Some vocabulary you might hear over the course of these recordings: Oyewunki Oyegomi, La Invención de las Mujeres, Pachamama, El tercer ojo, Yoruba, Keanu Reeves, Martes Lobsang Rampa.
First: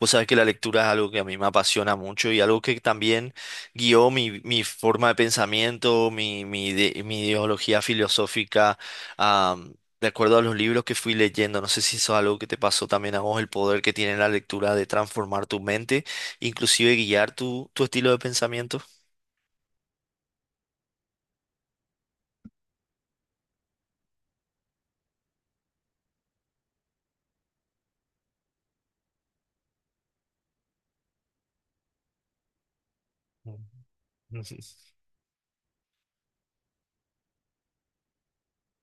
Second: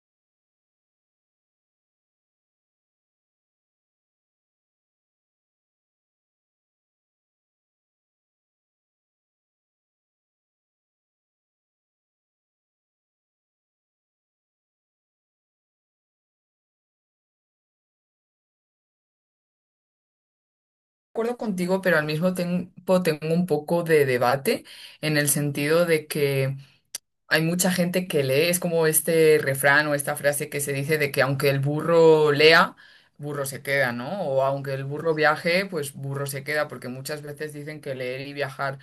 Vos sabés que la lectura es algo que a mí me apasiona mucho y algo que también guió mi forma de pensamiento, mi mi ideología filosófica, am, de acuerdo a los libros que fui leyendo. No sé si eso es algo que te pasó también a vos, el poder que tiene la lectura de transformar tu mente, inclusive guiar tu estilo de pensamiento. Acuerdo contigo, pero al mismo tiempo tengo un poco de debate en el sentido de que hay mucha gente que lee. Es como este refrán o esta frase que se dice de que aunque el burro lea, burro se queda, ¿no? O aunque el burro viaje, pues burro se queda, porque muchas veces dicen que leer y viajar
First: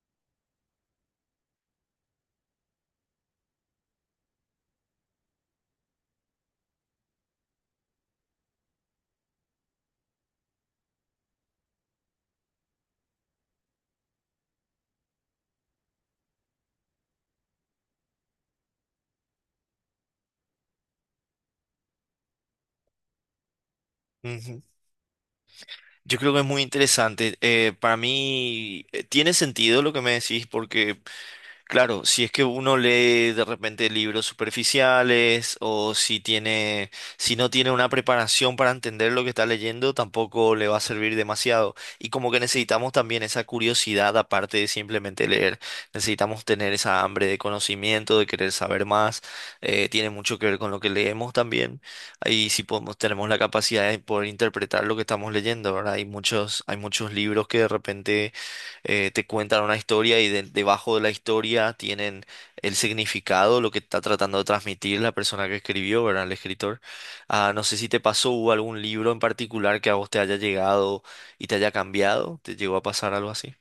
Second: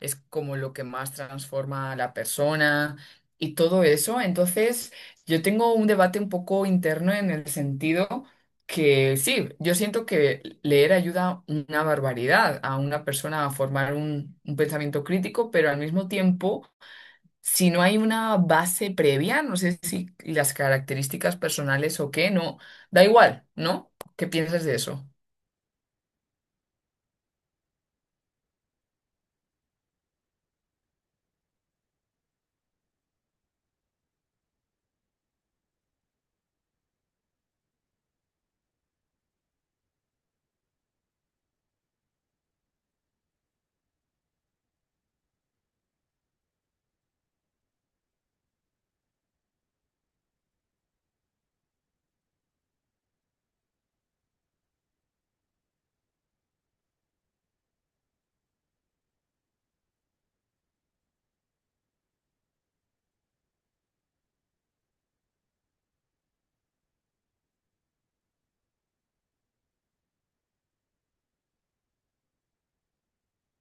es como lo que más transforma a la persona y todo eso. Entonces, yo tengo un debate un poco interno en el sentido que sí, yo siento que leer ayuda una barbaridad a una persona a formar un pensamiento crítico, pero al mismo tiempo, si no hay una base previa, no sé si las características personales o qué, no, da igual, ¿no? ¿Qué Ujú. piensas de eso? Yo creo que es muy interesante. Para mí tiene sentido lo que me decís porque claro, si es que uno lee de repente libros superficiales o si tiene, si no tiene una preparación para entender lo que está leyendo, tampoco le va a servir demasiado. Y como que necesitamos también esa curiosidad aparte de simplemente leer. Necesitamos tener esa hambre de conocimiento, de querer saber más. Tiene mucho que ver con lo que leemos también. Tenemos la capacidad de poder interpretar lo que estamos leyendo, ¿verdad? Hay muchos libros que de repente te cuentan una historia y debajo de la historia tienen el significado, lo que está tratando de transmitir la persona que escribió, ¿verdad? El escritor. No sé si te pasó, hubo algún libro en particular que a vos te haya llegado y te haya cambiado, ¿te llegó a pasar algo así?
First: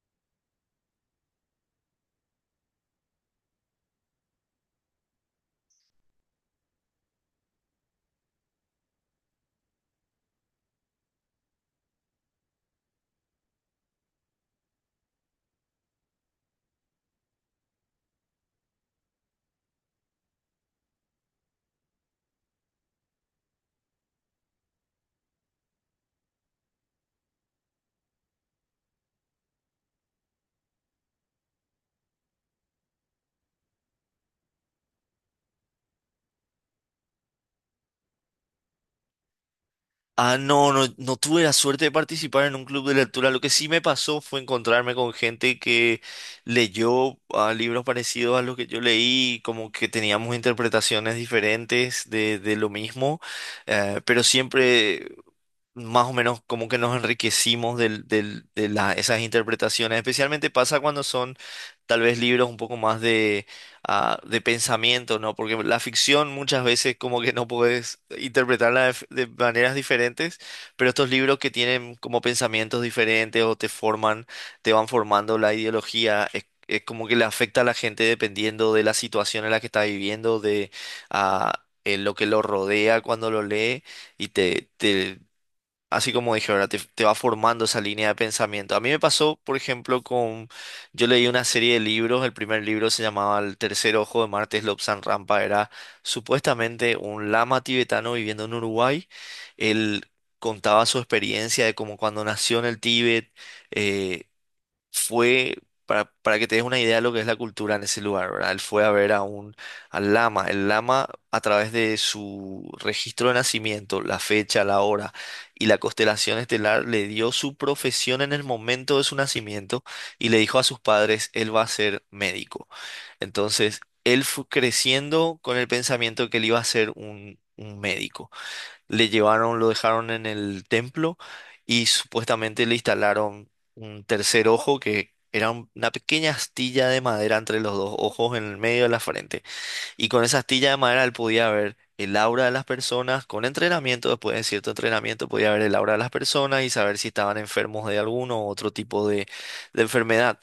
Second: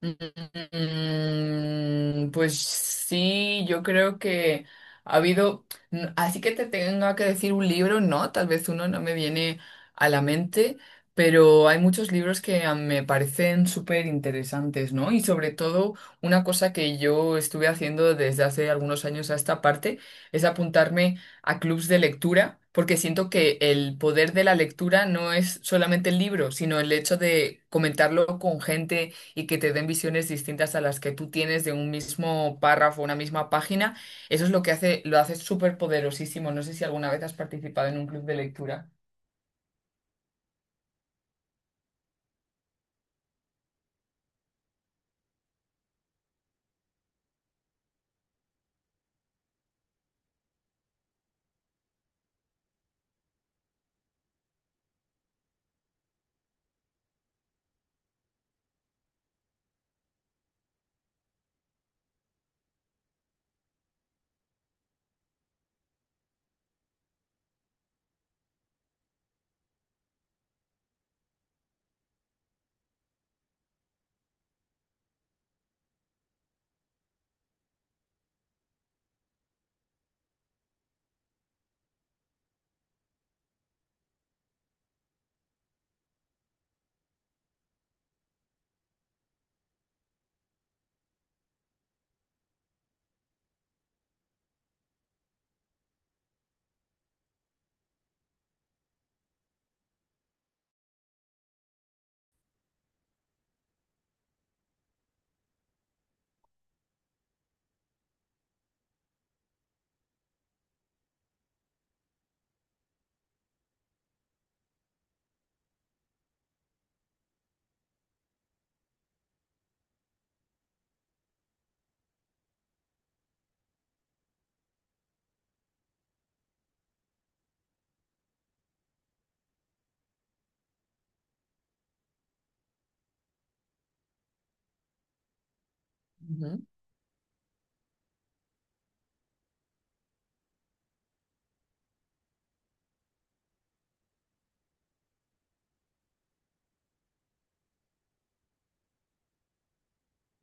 Mm, pues sí, yo creo que ha habido, así que te tenga que decir un libro, no, tal vez uno no me viene a la mente, pero hay muchos libros que me parecen súper interesantes, ¿no? Y sobre todo una cosa que yo estuve haciendo desde hace algunos años a esta parte es apuntarme a clubs de lectura, porque siento que el poder de la lectura no es solamente el libro, sino el hecho de comentarlo con gente y que te den visiones distintas a las que tú tienes de un mismo párrafo, una misma página. Eso es lo que hace, lo hace súper poderosísimo. No sé si alguna vez has participado en un club de lectura. No tuve la suerte de participar en un club de lectura. Lo que sí me pasó fue encontrarme con gente que leyó libros parecidos a los que yo leí, como que teníamos interpretaciones diferentes de lo mismo, pero siempre más o menos como que nos enriquecimos de esas interpretaciones. Especialmente pasa cuando son tal vez libros un poco más de pensamiento, ¿no? Porque la ficción muchas veces como que no puedes interpretarla de maneras diferentes, pero estos libros que tienen como pensamientos diferentes o te forman, te van formando la ideología. Es como que le afecta a la gente dependiendo de la situación en la que está viviendo, de lo que lo rodea cuando lo lee y te así como dije, ahora te va formando esa línea de pensamiento. A mí me pasó, por ejemplo, con... Yo leí una serie de libros, el primer libro se llamaba El Tercer Ojo, de Martes Lobsang Rampa, era supuestamente un lama tibetano viviendo en Uruguay. Él contaba su experiencia de cómo cuando nació en el Tíbet, eh, fue, para que te des una idea de lo que es la cultura en ese lugar, ¿verdad? Él fue a ver a un, al lama. El lama, a través de su registro de nacimiento, la fecha, la hora y la constelación estelar, le dio su profesión en el momento de su nacimiento y le dijo a sus padres, él va a ser médico. Entonces, él fue creciendo con el pensamiento que él iba a ser un médico. Le llevaron, lo dejaron en el templo y supuestamente le instalaron un tercer ojo que era una pequeña astilla de madera entre los dos ojos en el medio de la frente. Y con esa astilla de madera él podía ver el aura de las personas, con entrenamiento, después de cierto entrenamiento podía ver el aura de las personas y saber si estaban enfermos de alguno u otro tipo de enfermedad.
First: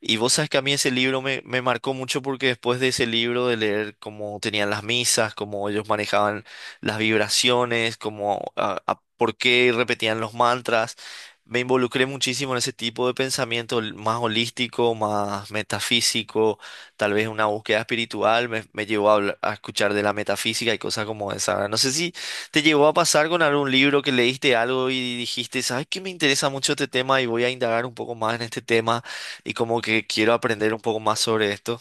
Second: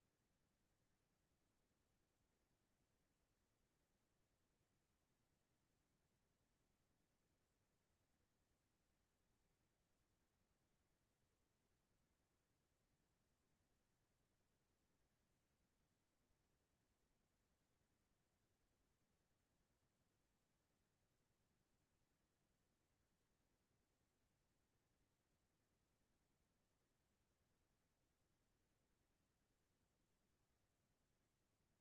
Y vos sabes que a mí ese libro me marcó mucho porque después de ese libro, de leer cómo tenían las misas, cómo ellos manejaban las vibraciones, por qué repetían los mantras, me involucré muchísimo en ese tipo de pensamiento más holístico, más metafísico, tal vez una búsqueda espiritual, me llevó a escuchar de la metafísica y cosas como esa. No sé si te llegó a pasar con algún libro que leíste algo y dijiste, ¿sabes qué? Me interesa mucho este tema y voy a indagar un poco más en este tema y como que quiero aprender un poco más sobre esto.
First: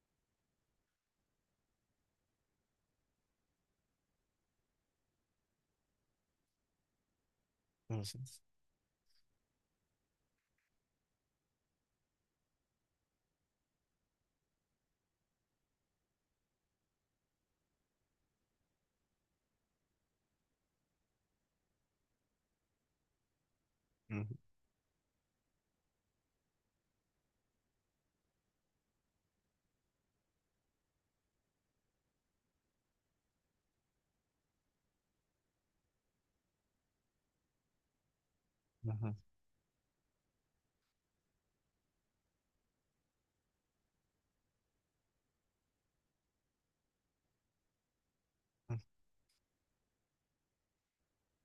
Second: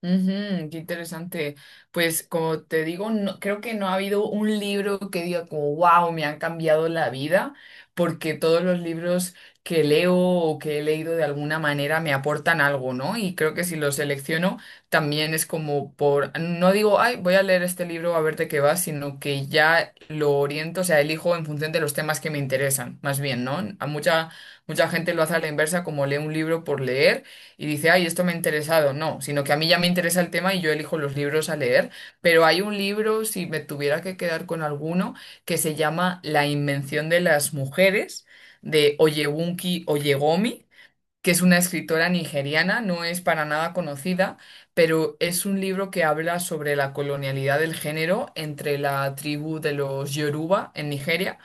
Ujú, qué interesante. Pues como te digo, no, creo que no ha habido un libro que diga como, wow, me han cambiado la vida, Ujú, porque todos los libros que leo o que he leído de alguna manera me aportan algo, ¿no? Y creo que si los selecciono también es como por, no digo, ay, voy a leer este libro a ver de qué va, sino que ya lo oriento. O sea, elijo en función de los temas que me interesan, más bien, ¿no? A ujú, mucha gente lo hace a la inversa, como lee un libro por leer y dice, ay, esto me ha interesado. No, sino que a mí ya me interesa el tema y yo elijo los libros a leer. Pero hay un libro, si me tuviera que quedar con alguno, que se llama La Invención de las Mujeres, de ujú, Oyewunki Oyegomi, que es una escritora nigeriana, no es para nada conocida, pero es un libro que habla sobre la colonialidad del género entre la tribu de los Yoruba en Nigeria.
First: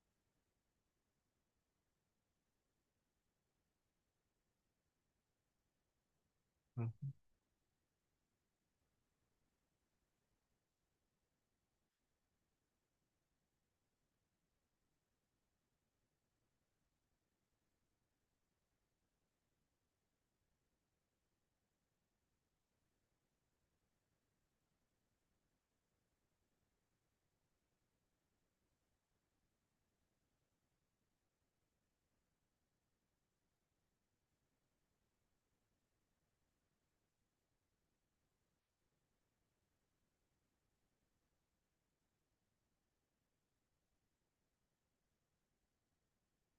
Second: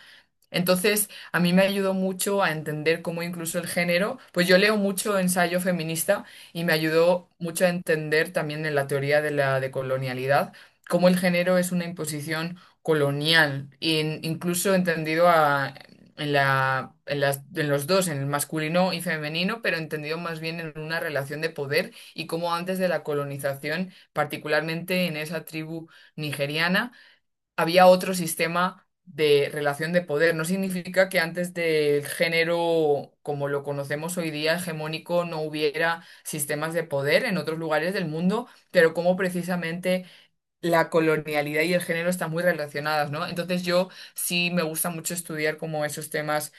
Entonces, a mí me ayudó mucho a entender cómo incluso el género, pues yo leo mucho ensayo feminista y me ujú. ayudó mucho a entender también en la teoría de la decolonialidad cómo el género es una imposición colonial, e incluso entendido en la, en los dos, en el masculino y femenino, pero entendido más bien en una relación de poder y cómo antes de la colonización, particularmente en esa tribu nigeriana, había otro sistema de relación de poder. No significa que antes del género como lo conocemos hoy día, hegemónico, no hubiera sistemas de poder en otros lugares del mundo, pero como precisamente la colonialidad y el género están muy relacionadas, ¿no? Entonces yo sí me gusta mucho estudiar como esos temas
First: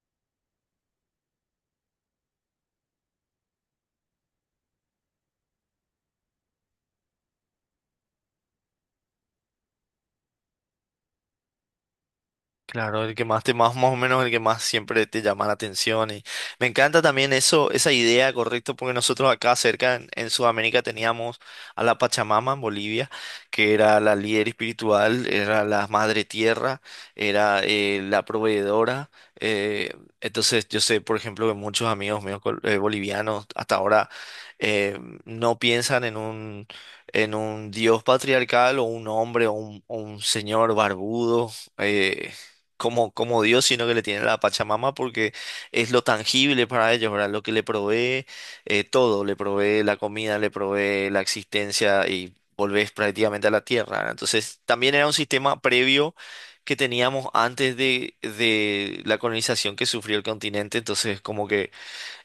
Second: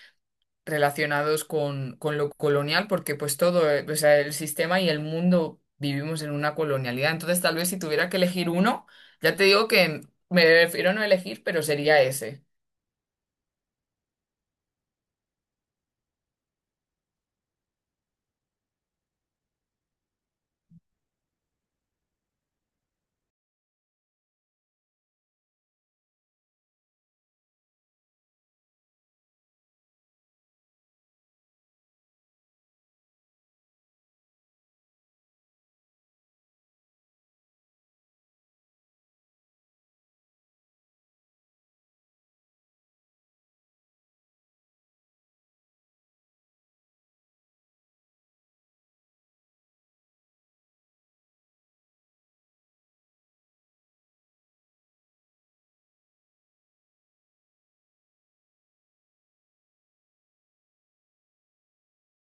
relacionados con lo colonial, porque pues todo, o sea, el sistema y el mundo vivimos en una colonialidad. Entonces, tal vez si tuviera que elegir uno, ya te digo que me prefiero no elegir, pero sería ese. Claro, el que más te más, más o menos el que más siempre te llama la atención. Y me encanta también eso, esa idea, correcto, porque nosotros acá cerca en Sudamérica teníamos a la Pachamama en Bolivia, que era la líder espiritual, era la madre tierra, era la proveedora. eh, entonces yo sé, por ejemplo, que muchos amigos míos bolivianos hasta ahora eh, no piensan en un dios patriarcal o un hombre o un señor barbudo, eh, como, como Dios, sino que le tienen a la Pachamama porque es lo tangible para ellos, ¿verdad? Lo que le provee todo, le provee la comida, le provee la existencia y volvés prácticamente a la tierra, ¿verdad? Entonces, también era un sistema previo que teníamos antes de la colonización que sufrió el continente, entonces como que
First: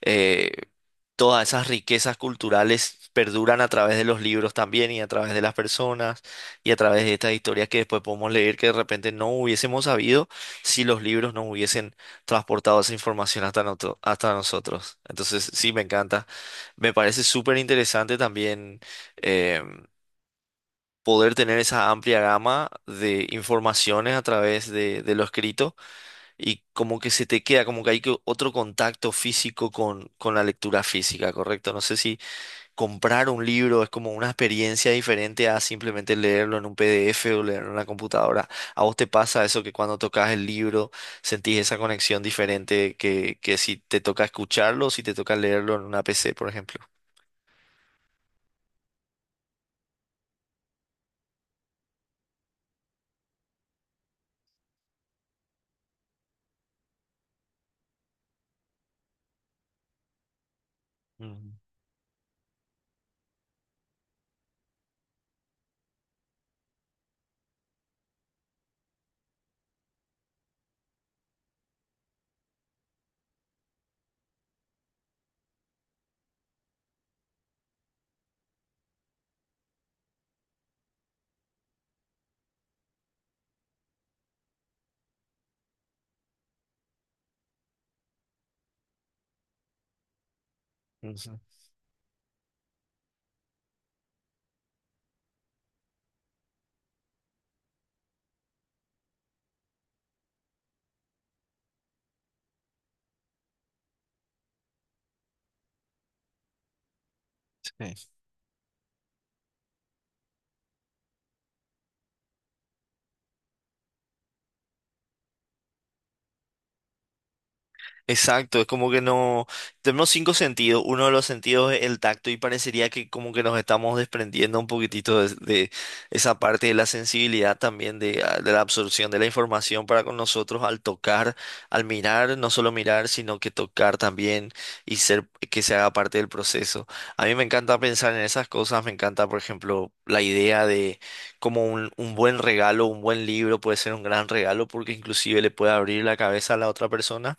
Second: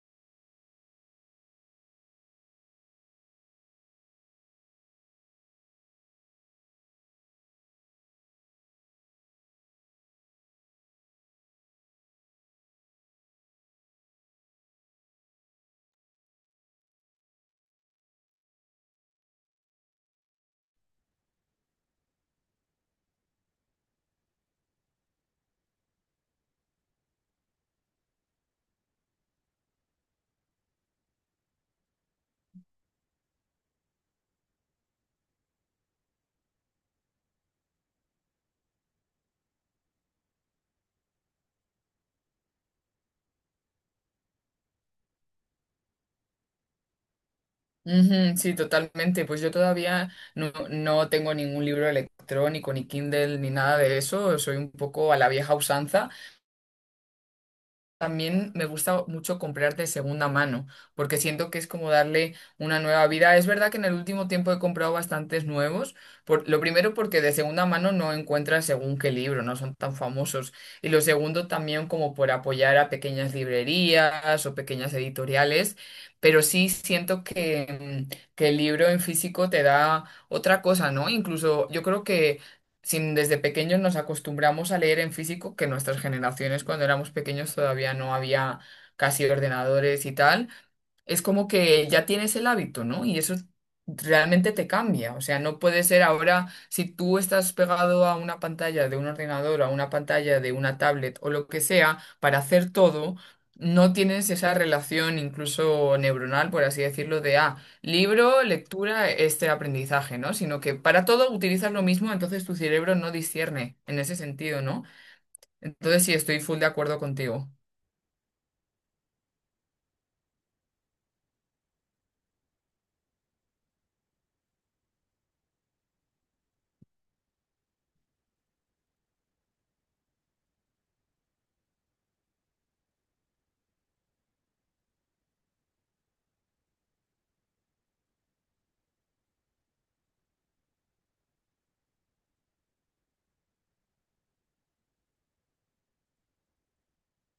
eh, todas esas riquezas culturales perduran a través de los libros también y a través de las personas y a través de estas historias que después podemos leer, que de repente no hubiésemos sabido si los libros no hubiesen transportado esa información hasta nosotros. Entonces, sí, me encanta. Me parece súper interesante también eh, poder tener esa amplia gama de informaciones a través de lo escrito y como que se te queda, como que hay que otro contacto físico con la lectura física, ¿correcto? No sé si comprar un libro es como una experiencia diferente a simplemente leerlo en un PDF o leerlo en una computadora. ¿A vos te pasa eso que cuando tocas el libro sentís esa conexión diferente que si te toca escucharlo o si te toca leerlo en una PC, por ejemplo? Ujú, sí, totalmente. Pues yo todavía no, no tengo ningún libro electrónico, ni Kindle, ni nada de eso. Soy un poco a la vieja usanza. También me gusta mucho comprar de segunda mano, porque siento Ujú, que es como darle una nueva vida. Es verdad que en el último tiempo he comprado bastantes nuevos, por, lo primero porque de segunda mano no encuentras según qué libro, no son tan famosos. Y lo segundo también como por apoyar a pequeñas librerías o pequeñas editoriales, pero sí siento que, que el libro en físico te da otra cosa, ¿no? Incluso yo creo que sin, desde pequeños nos acostumbramos a leer en físico, que nuestras generaciones cuando éramos pequeños todavía no había casi ordenadores y tal, es ujú. como que ya tienes el hábito, ¿no? Y eso realmente te cambia. O sea, no puede ser ahora, si tú estás pegado a una pantalla de un ordenador, a una pantalla de una tablet o lo que sea, para hacer todo, no tienes esa relación incluso neuronal, por así decirlo, de, Sí. libro, lectura, este aprendizaje, ¿no? Sino que para todo utilizas lo mismo, entonces tu cerebro no discierne en ese sentido, ¿no? Entonces sí, estoy full de acuerdo contigo. Exacto, es como que no, tenemos cinco sentidos, uno de los sentidos es el tacto y parecería que como que nos estamos desprendiendo un poquitito de esa parte de la sensibilidad también de la absorción de la información para con nosotros al tocar, al mirar, no solo mirar, sino que tocar también y ser que se haga parte del proceso. A mí me encanta pensar en esas cosas, me encanta, por ejemplo, la idea de como un buen regalo, un buen libro puede ser un gran regalo porque inclusive le puede abrir la cabeza a la otra persona.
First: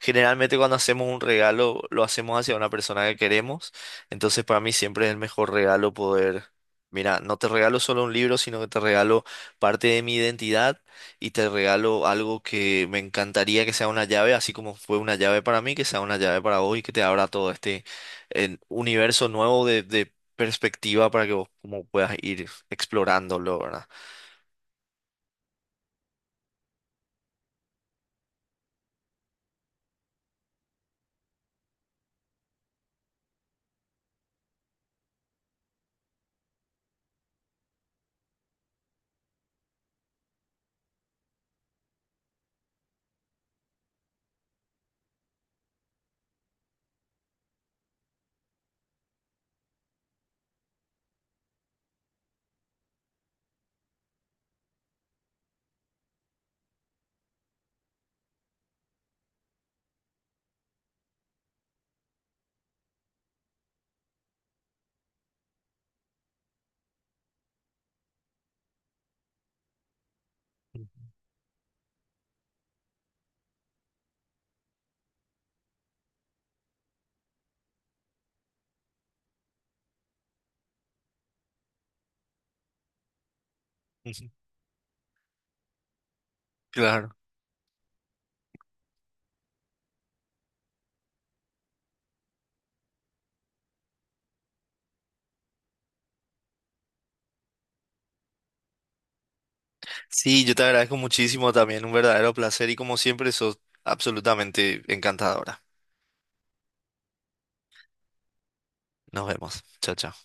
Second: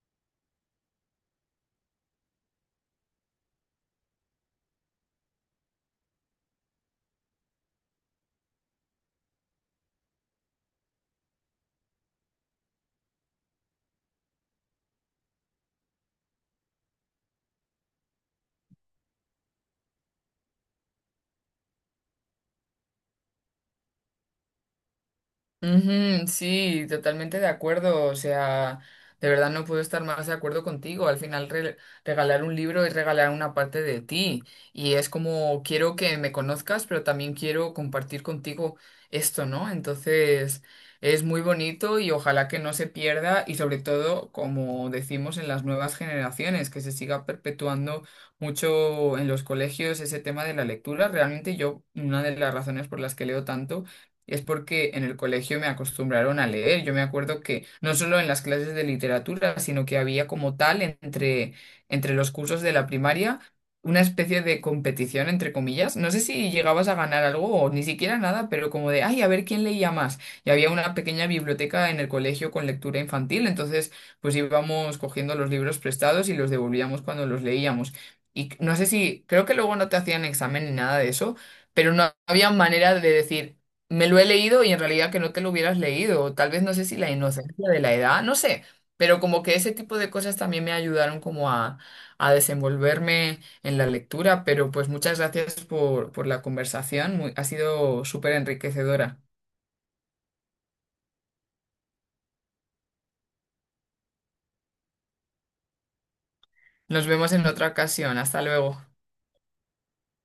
Generalmente cuando hacemos un regalo lo hacemos hacia una persona que queremos, entonces para mí siempre es el mejor regalo poder, mira, no te regalo solo un libro, sino que te regalo parte de mi identidad y te regalo algo que me encantaría que sea una llave, así como fue una llave para mí, que sea una llave para vos y que te abra todo este universo nuevo de perspectiva para que vos como puedas ir explorándolo, ¿verdad? Ujú, sí, totalmente de acuerdo. O sea, de verdad no puedo estar más de acuerdo contigo. Al final, regalar un libro es regalar una parte de ti. Y es como quiero que me conozcas, pero también quiero compartir contigo esto, ¿no? Entonces, es muy bonito y ojalá que no se pierda y sobre todo, como decimos en las nuevas generaciones, que se siga perpetuando mucho en los colegios ese tema de la lectura. Realmente yo, una de las razones por las que leo tanto es porque en el colegio me acostumbraron a leer. Yo me acuerdo que no solo en las clases de literatura, sino que había como tal entre los cursos de la primaria una especie de competición, entre comillas. No sé si llegabas a ganar algo o ni siquiera nada, pero como de, ay, a ver quién leía más. Y había Ujú. una pequeña biblioteca en el colegio con lectura infantil, entonces pues íbamos cogiendo los libros prestados y los devolvíamos cuando los leíamos. Y no sé si, creo que luego no te hacían examen ni nada de eso, pero no había manera de decir, me lo he leído y en realidad que no te lo hubieras leído, o tal vez no sé si la Claro. inocencia de la edad, no sé, pero como que ese tipo de cosas también me ayudaron como a desenvolverme en la lectura, pero pues muchas gracias por la conversación, ha sido súper enriquecedora. Sí, yo te agradezco muchísimo también, un verdadero placer y como siempre sos absolutamente encantadora. Nos vemos en otra ocasión, hasta luego. Nos vemos. Chao, chao.